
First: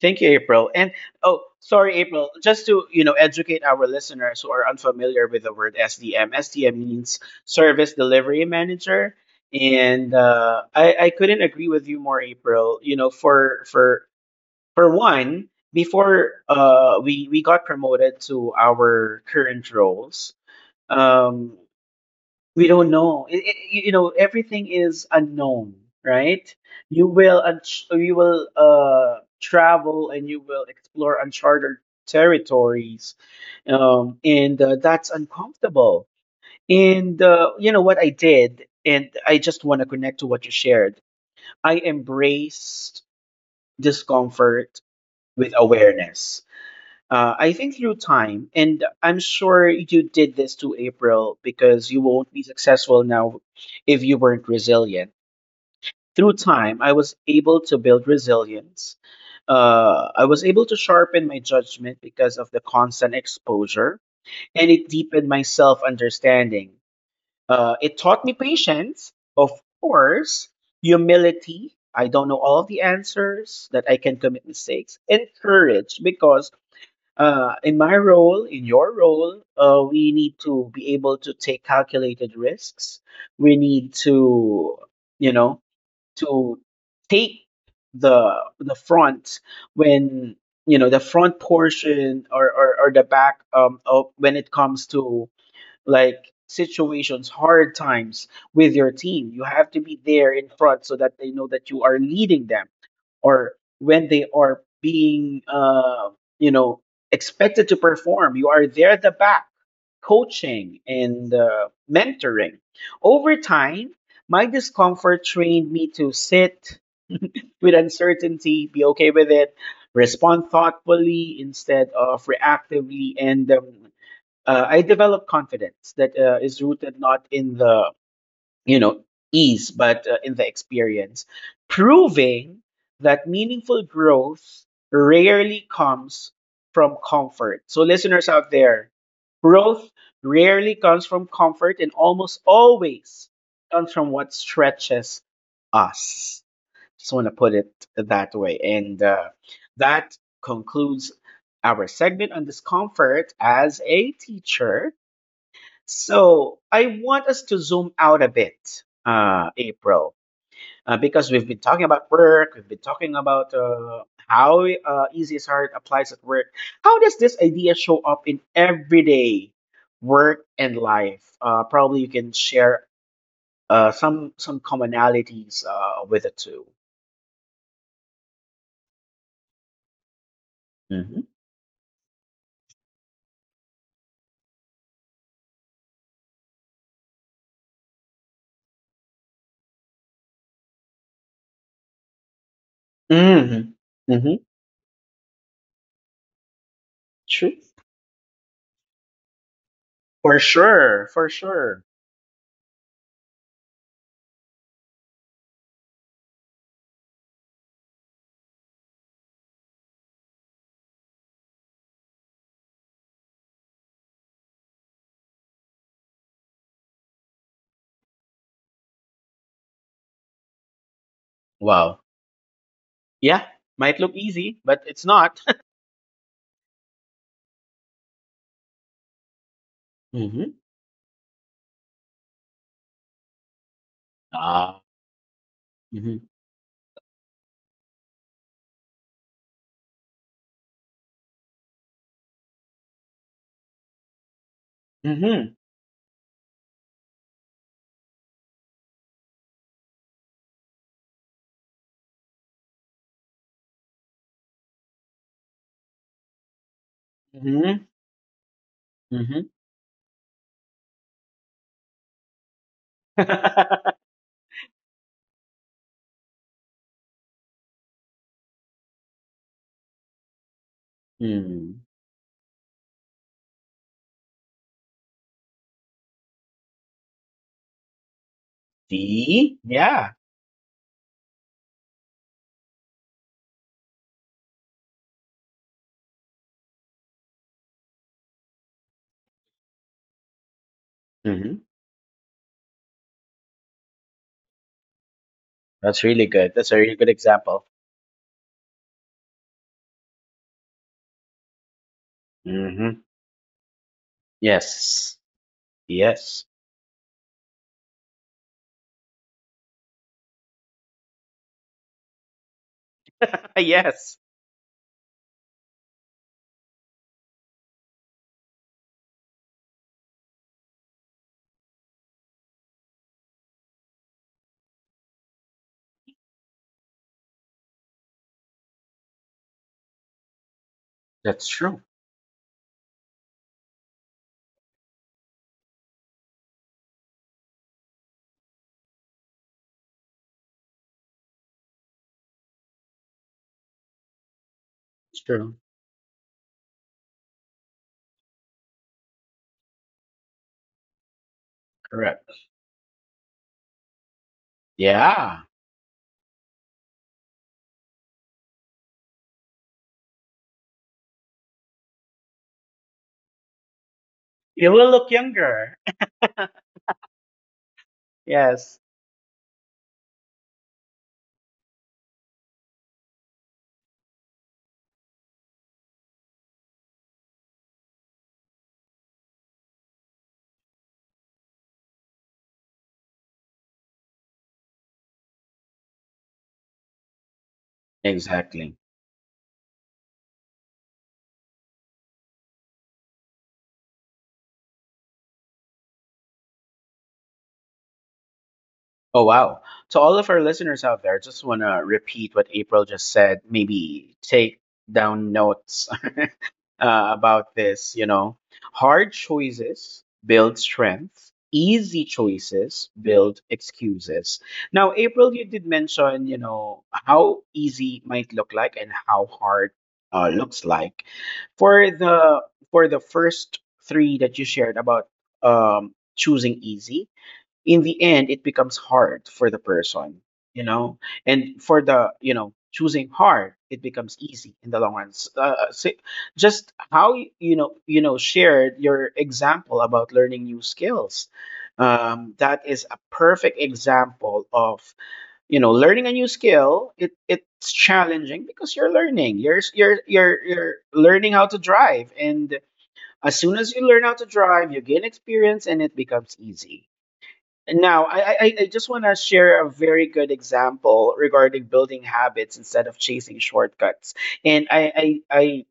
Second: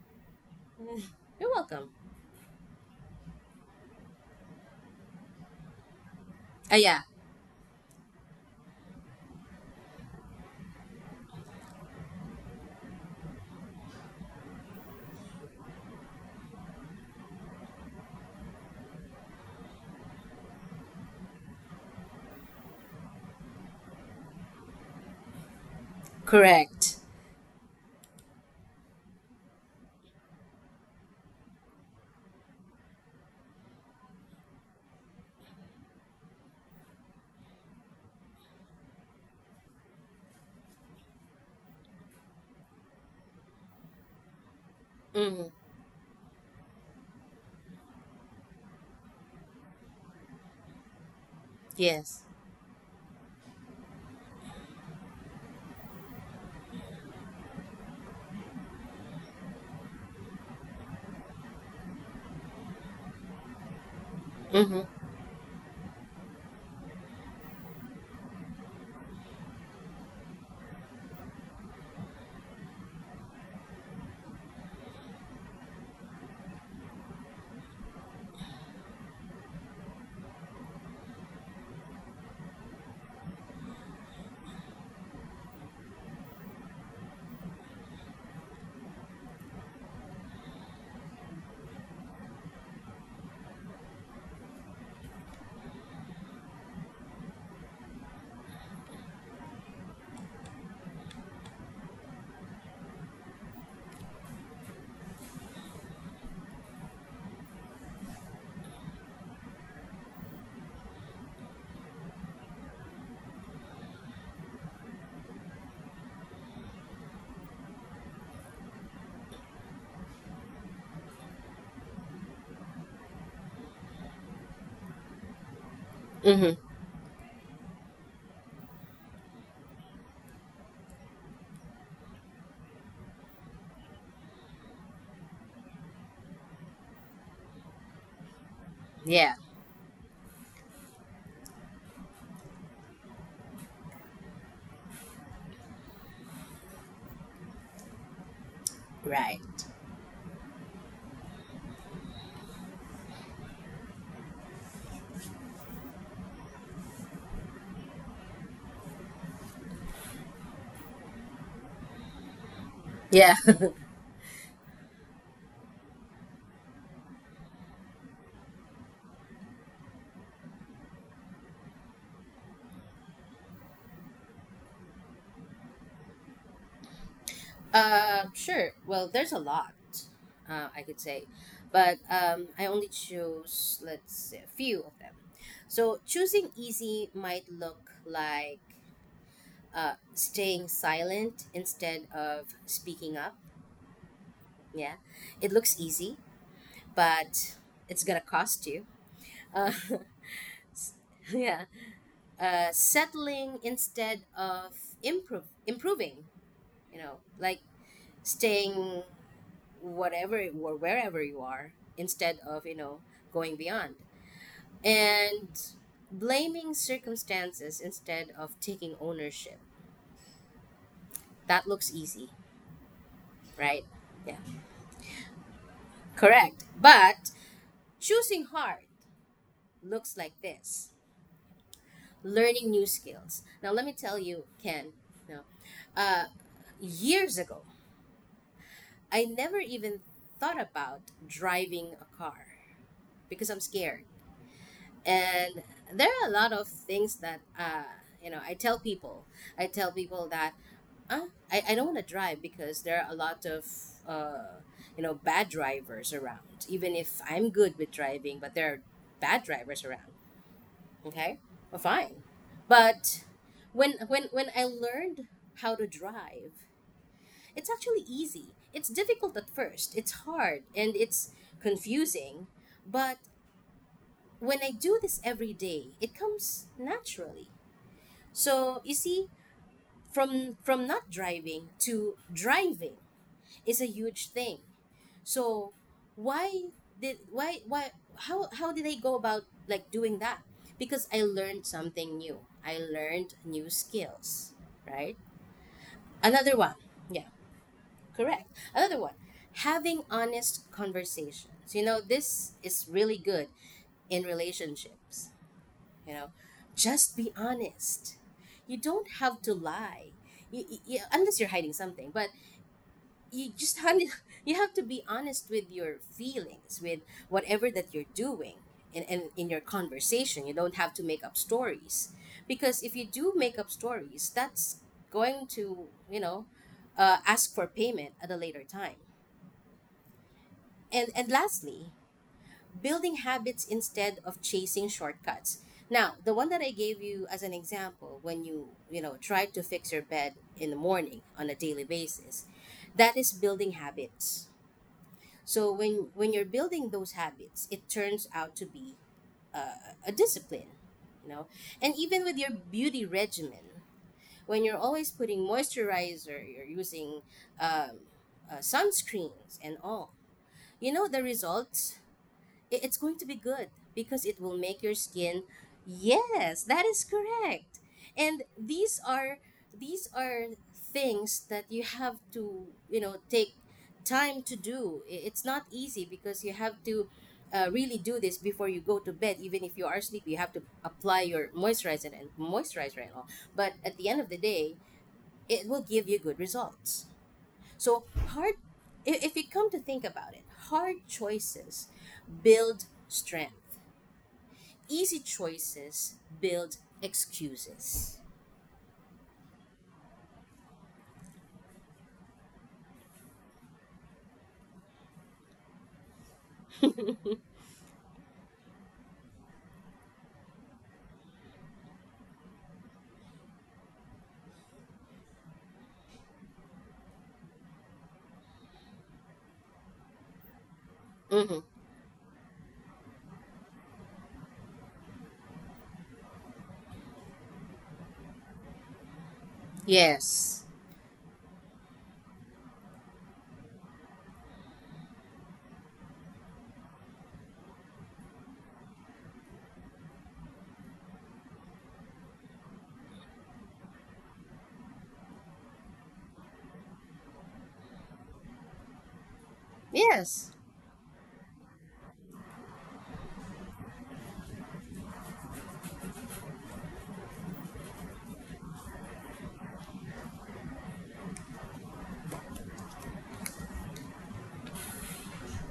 Speaker 1: Thank you, April. And oh,
Speaker 2: You're welcome.
Speaker 1: sorry, April. Just to educate our listeners who are unfamiliar with the word SDM.
Speaker 2: Ah
Speaker 1: SDM
Speaker 2: yeah,
Speaker 1: means Service Delivery Manager, and I couldn't agree with you more, April. You know, for one, before we got promoted to our current roles, um, we don't know it. Everything is unknown, right?
Speaker 2: correct.
Speaker 1: You will travel and you will explore uncharted territories. And that's uncomfortable. And you know what I did, and I just want to connect to what you shared. I embraced discomfort
Speaker 2: Hmm.
Speaker 1: with awareness. I think through time, and I'm sure you did this to April, because you
Speaker 2: Yes.
Speaker 1: won't be successful now if you weren't resilient. Through time, I was able to build resilience. I was able to sharpen my judgment because of the constant exposure, and it
Speaker 2: Mm-hmm.
Speaker 1: deepened my self understanding. It taught me patience, of course, humility. I don't know all of the answers, that I can commit mistakes, and courage because in my role, in your role, we need to be able to take calculated risks. We need you know, to take the front when the front portion or or the back of, when it comes to like situations, hard times with your team. You have to be there in front so that they know that you are leading them, or when they are being you know expected to perform you are there at the back coaching and mentoring. Over time, my discomfort trained me to sit with uncertainty, be okay with it, respond thoughtfully instead of reactively, and I developed confidence that is
Speaker 2: Mm-hmm.
Speaker 1: rooted not in the you know, ease, but in the experience, proving that meaningful growth rarely comes from comfort. So, listeners out there,
Speaker 2: Yeah.
Speaker 1: growth rarely comes from comfort and almost always comes from what stretches us. Just want to put it that way. And
Speaker 2: Right.
Speaker 1: that concludes our segment on discomfort as a teacher. So I want us to zoom out a bit, April, because we've been talking about work, we've been talking
Speaker 2: Yeah.
Speaker 1: about
Speaker 2: <laughs>
Speaker 1: how easy is hard applies at work. How does this idea show up in everyday work and life? Probably you can share some commonalities with the two.
Speaker 2: Um. Sure. Well, there's a lot. I could
Speaker 1: Mm-hmm.
Speaker 2: say, but I only chose, let's say, a few of them. So choosing easy might look like staying silent instead of speaking up.
Speaker 1: Mm-hmm. Mm-hmm.
Speaker 2: Yeah, it looks easy,
Speaker 1: True.
Speaker 2: but it's gonna cost you. Uh, <laughs>
Speaker 1: For
Speaker 2: s-
Speaker 1: sure. For
Speaker 2: yeah,
Speaker 1: sure.
Speaker 2: settling instead of improve improving. You know, like staying whatever or wherever you are instead of going beyond and blaming circumstances instead of taking ownership. That looks
Speaker 1: Wow.
Speaker 2: easy,
Speaker 1: Yeah.
Speaker 2: right?
Speaker 1: Might look
Speaker 2: Yeah,
Speaker 1: easy, but it's not. <laughs>
Speaker 2: correct. But choosing hard looks like
Speaker 1: Mm-hmm.
Speaker 2: this: learning new skills. Now let me tell you,
Speaker 1: Ah.
Speaker 2: Ken, no, uh years ago I never even thought about driving a car because I'm scared.
Speaker 1: Mhm.
Speaker 2: And there are a lot of things that you know i tell people I tell people that uh, I don't want to drive because there are a lot of uh bad drivers around, even if I'm good
Speaker 1: Mhm.
Speaker 2: with driving, but there are bad
Speaker 1: Mhm.
Speaker 2: drivers around. Okay, well, fine, but when
Speaker 1: <laughs>
Speaker 2: when when I learned how to drive, it's actually easy. It's difficult at first, it's hard and it's
Speaker 1: Hmm.
Speaker 2: confusing, but when I do this every day, it comes naturally. So you see,
Speaker 1: See? Yeah.
Speaker 2: from not driving to driving is a huge thing. So why did why how did I go about like doing that? Because I
Speaker 1: Mhm.
Speaker 2: learned something new. I learned new skills, right?
Speaker 1: That's really good.
Speaker 2: Another
Speaker 1: That's a
Speaker 2: one.
Speaker 1: really good
Speaker 2: Yeah,
Speaker 1: example.
Speaker 2: correct. Another one. Having honest conversations. You know, this is
Speaker 1: Mhm.
Speaker 2: really good in
Speaker 1: Yes.
Speaker 2: relationships. You know,
Speaker 1: Yes.
Speaker 2: just be honest, you don't have to lie. Unless you're hiding something, but you
Speaker 1: <laughs>
Speaker 2: just
Speaker 1: Yes.
Speaker 2: <laughs> you have to be honest with your feelings, with whatever that you're doing. And in your conversation you don't have to make up stories, because if you do make up stories, that's going to, ask for payment at a later time. And
Speaker 1: That's true.
Speaker 2: lastly, building habits instead of chasing shortcuts. Now, the one that I gave you as an example, when you know, try to fix your bed in the morning on a daily basis, that is building habits.
Speaker 1: It's true.
Speaker 2: So when you're building those habits, it turns out to be a discipline, you know. And even
Speaker 1: Correct.
Speaker 2: with your beauty regimen, when you're always
Speaker 1: Yeah.
Speaker 2: putting moisturizer, you're using um, sunscreens and all, you know the results, it's going to be good, because it will
Speaker 1: You
Speaker 2: make
Speaker 1: will
Speaker 2: your
Speaker 1: look
Speaker 2: skin.
Speaker 1: younger.
Speaker 2: Yes, that is correct.
Speaker 1: <laughs>
Speaker 2: And
Speaker 1: Yes.
Speaker 2: these are things that you have to, you know, take time to do. It's not easy because you have to really do this before you go to bed. Even if you are sleepy, you have to apply your moisturizer and moisturizer and all. But at the end of the day, it will give you good results. So hard,
Speaker 1: Exactly.
Speaker 2: if you come to think about it, hard choices build strength. Easy choices build excuses.
Speaker 1: Oh wow. To all of our listeners out there, just want to repeat what April just said. Maybe take down notes
Speaker 2: <laughs> Hmm.
Speaker 1: about this. Hard choices build strength, easy choices build excuses. Now, April, you did mention, how easy might look like and how hard looks like. For the for the first three that you shared about choosing easy, in the end it becomes hard for the person you
Speaker 2: Yes.
Speaker 1: know and for the choosing hard, it becomes easy in the long run. Just how y- you know shared your example about learning new skills, that is a perfect example of learning a new skill. It's challenging because you're learning you're s-
Speaker 2: Yes.
Speaker 1: you're learning how to drive, and as soon as you learn how to drive you gain experience and it becomes easy. Now, I just want to share a very good example regarding building habits instead of chasing shortcuts. And I, I, I,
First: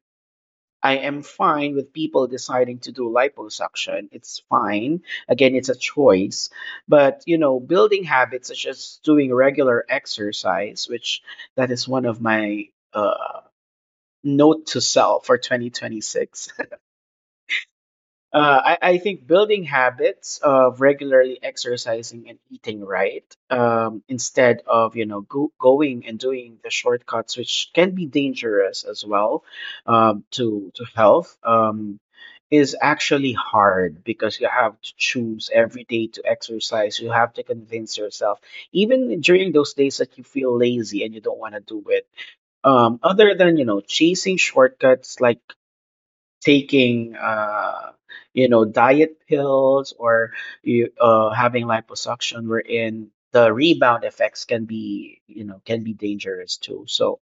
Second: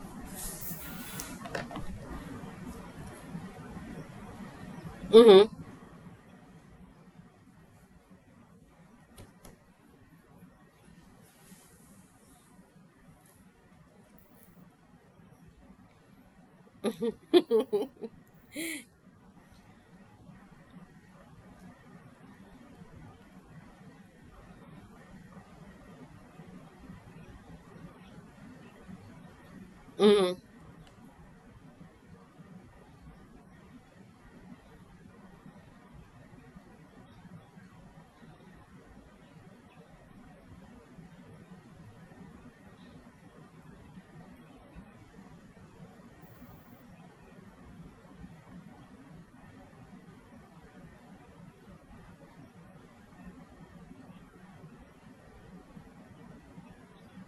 Speaker 1: I am fine with people deciding to do liposuction. It's fine.
Speaker 2: Hmm.
Speaker 1: Again, it's a choice. But, building habits such as doing regular exercise, which that is one of my note to self for 2026. I think building habits of regularly exercising and eating right, instead of going and doing the shortcuts, which can be dangerous as well,
Speaker 2: Hmm. <laughs>
Speaker 1: to health, is actually hard because you have to choose every day to exercise. You have to convince yourself, even during those days that you feel lazy and you don't want to do it. Other than chasing shortcuts like taking diet pills, or you having liposuction, wherein the rebound effects can be can be dangerous too. So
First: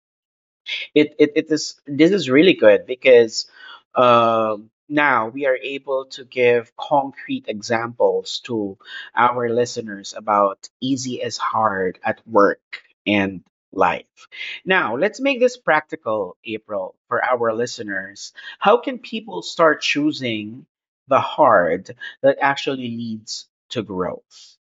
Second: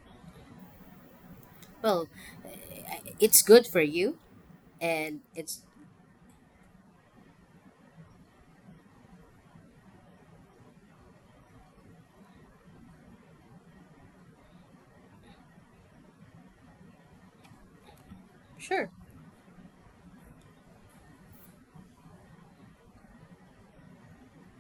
Speaker 1: it is
Speaker 2: Well,
Speaker 1: this is really good
Speaker 2: it's
Speaker 1: because
Speaker 2: good for you, and
Speaker 1: now we are
Speaker 2: it's
Speaker 1: able to give concrete examples to our listeners about easy is hard at work and life. Now, let's make this practical, April, for our listeners. How
Speaker 2: sure.
Speaker 1: can people start choosing the hard that actually leads to growth?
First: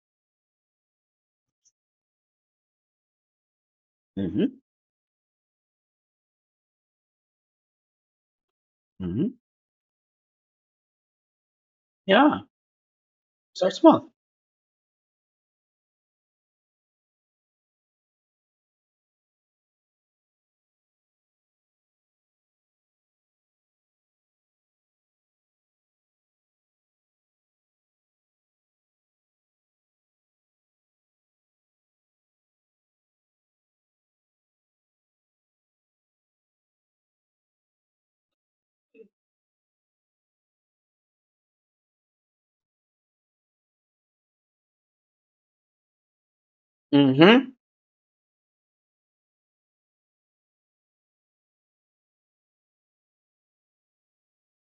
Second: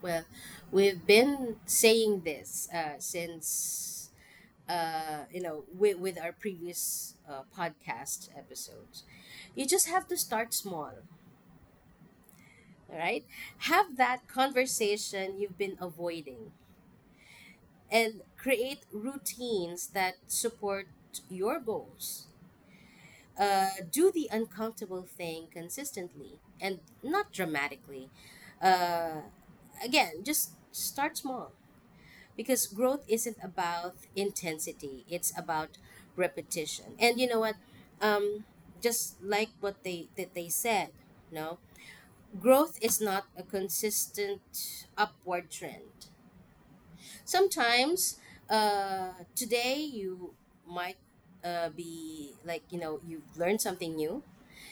Speaker 2: Well, we've been saying this since,
Speaker 1: Hmm.
Speaker 2: you know, with, our previous podcast episodes.
Speaker 1: Hmm.
Speaker 2: You just have to start small,
Speaker 1: Yeah,
Speaker 2: all right?
Speaker 1: start
Speaker 2: Have
Speaker 1: small.
Speaker 2: that conversation you've been avoiding and create routines that support your goals. Do the uncomfortable thing consistently and not dramatically. Uh, Again, just start small, because growth isn't about intensity, it's about repetition. And you know what, um just like what they said, no, growth is not a consistent upward trend.
Speaker 1: Hmm.
Speaker 2: Sometimes uh today you might be like, you know, you've learned something new,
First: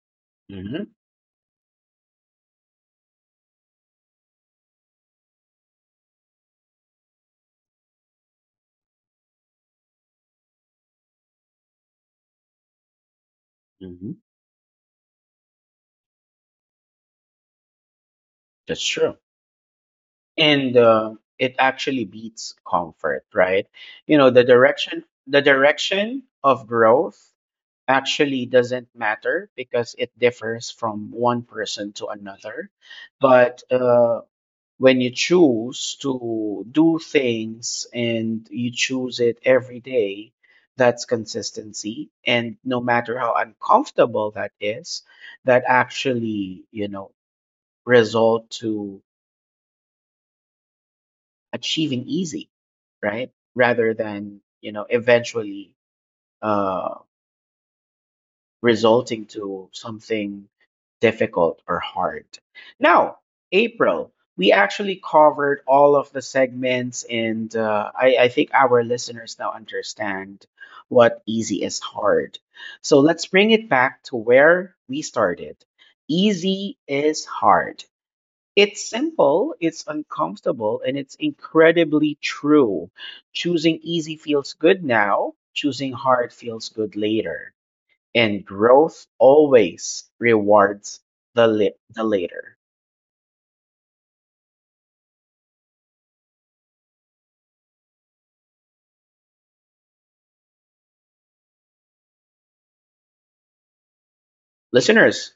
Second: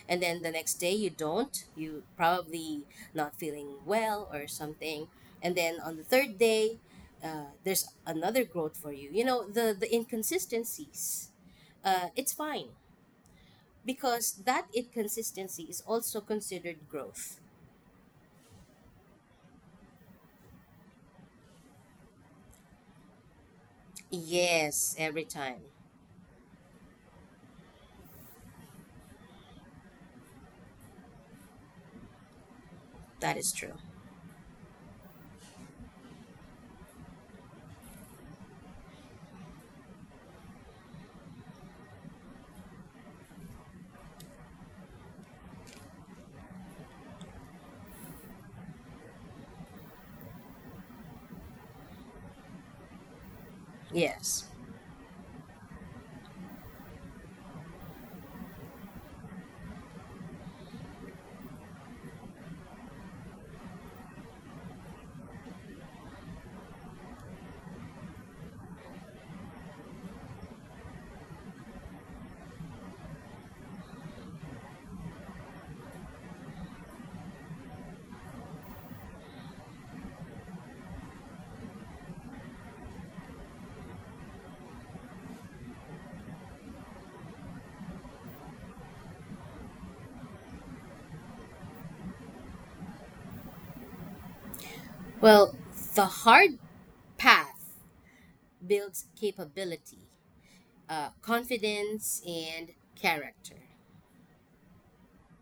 Speaker 2: and then the next
Speaker 1: Hmm.
Speaker 2: day you don't, you probably not feeling well or something, and then on the third day there's another growth for you. You know, the inconsistencies, it's fine,
Speaker 1: Hmm.
Speaker 2: because that inconsistency is also considered growth.
Speaker 1: That's true. And it actually beats comfort, right? You know, the
Speaker 2: Yes,
Speaker 1: direction,
Speaker 2: every
Speaker 1: the
Speaker 2: time.
Speaker 1: direction of growth actually doesn't matter because it differs from one person to another,
Speaker 2: That is
Speaker 1: but
Speaker 2: true.
Speaker 1: when you choose to do things and you choose it every day, that's consistency. And no matter how uncomfortable that is, that actually, result to achieving easy, right? Rather
Speaker 2: Yes.
Speaker 1: than, eventually uh resulting to something difficult or hard. Now, April, we actually covered all of the segments, and I think our listeners now understand what easy is hard. So let's bring it back to where we started. Easy is hard. It's simple, it's uncomfortable, and it's incredibly true. Choosing easy feels good now, choosing hard feels good later, and growth always rewards the later.
Speaker 2: Well, the hard path builds capability, confidence, and character.
Speaker 1: Listeners,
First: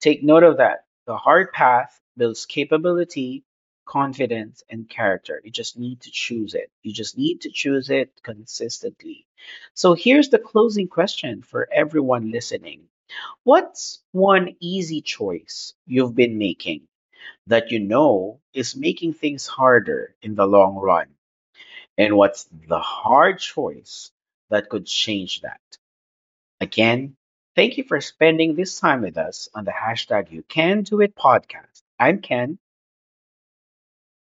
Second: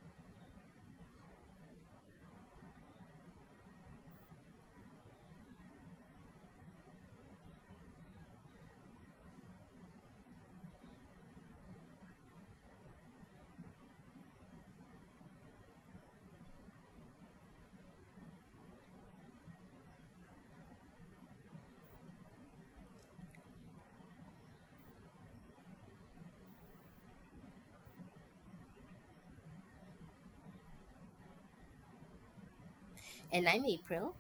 Speaker 1: take note of that. The hard path builds capability, confidence, and character. You just need to choose it. You just need to choose it consistently. So here's the closing question for everyone listening: what's one easy choice you've been making that you know is making things harder in the long run? And what's the hard choice that could change that? Again, thank you for spending this time with us on the #YouCanDoIt podcast. I'm Ken.
Speaker 2: And I'm April.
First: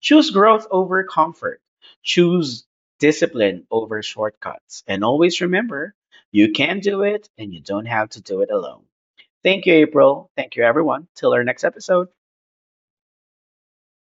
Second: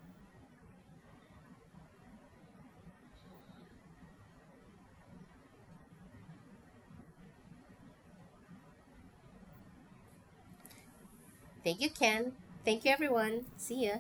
Speaker 1: Choose growth over comfort. Choose discipline over shortcuts. And always remember, you can do it, and you don't have to do it alone. Thank you, April. Thank you, everyone. Till our next
Speaker 2: Thank you,
Speaker 1: episode.
Speaker 2: Ken. Thank you, everyone. See ya.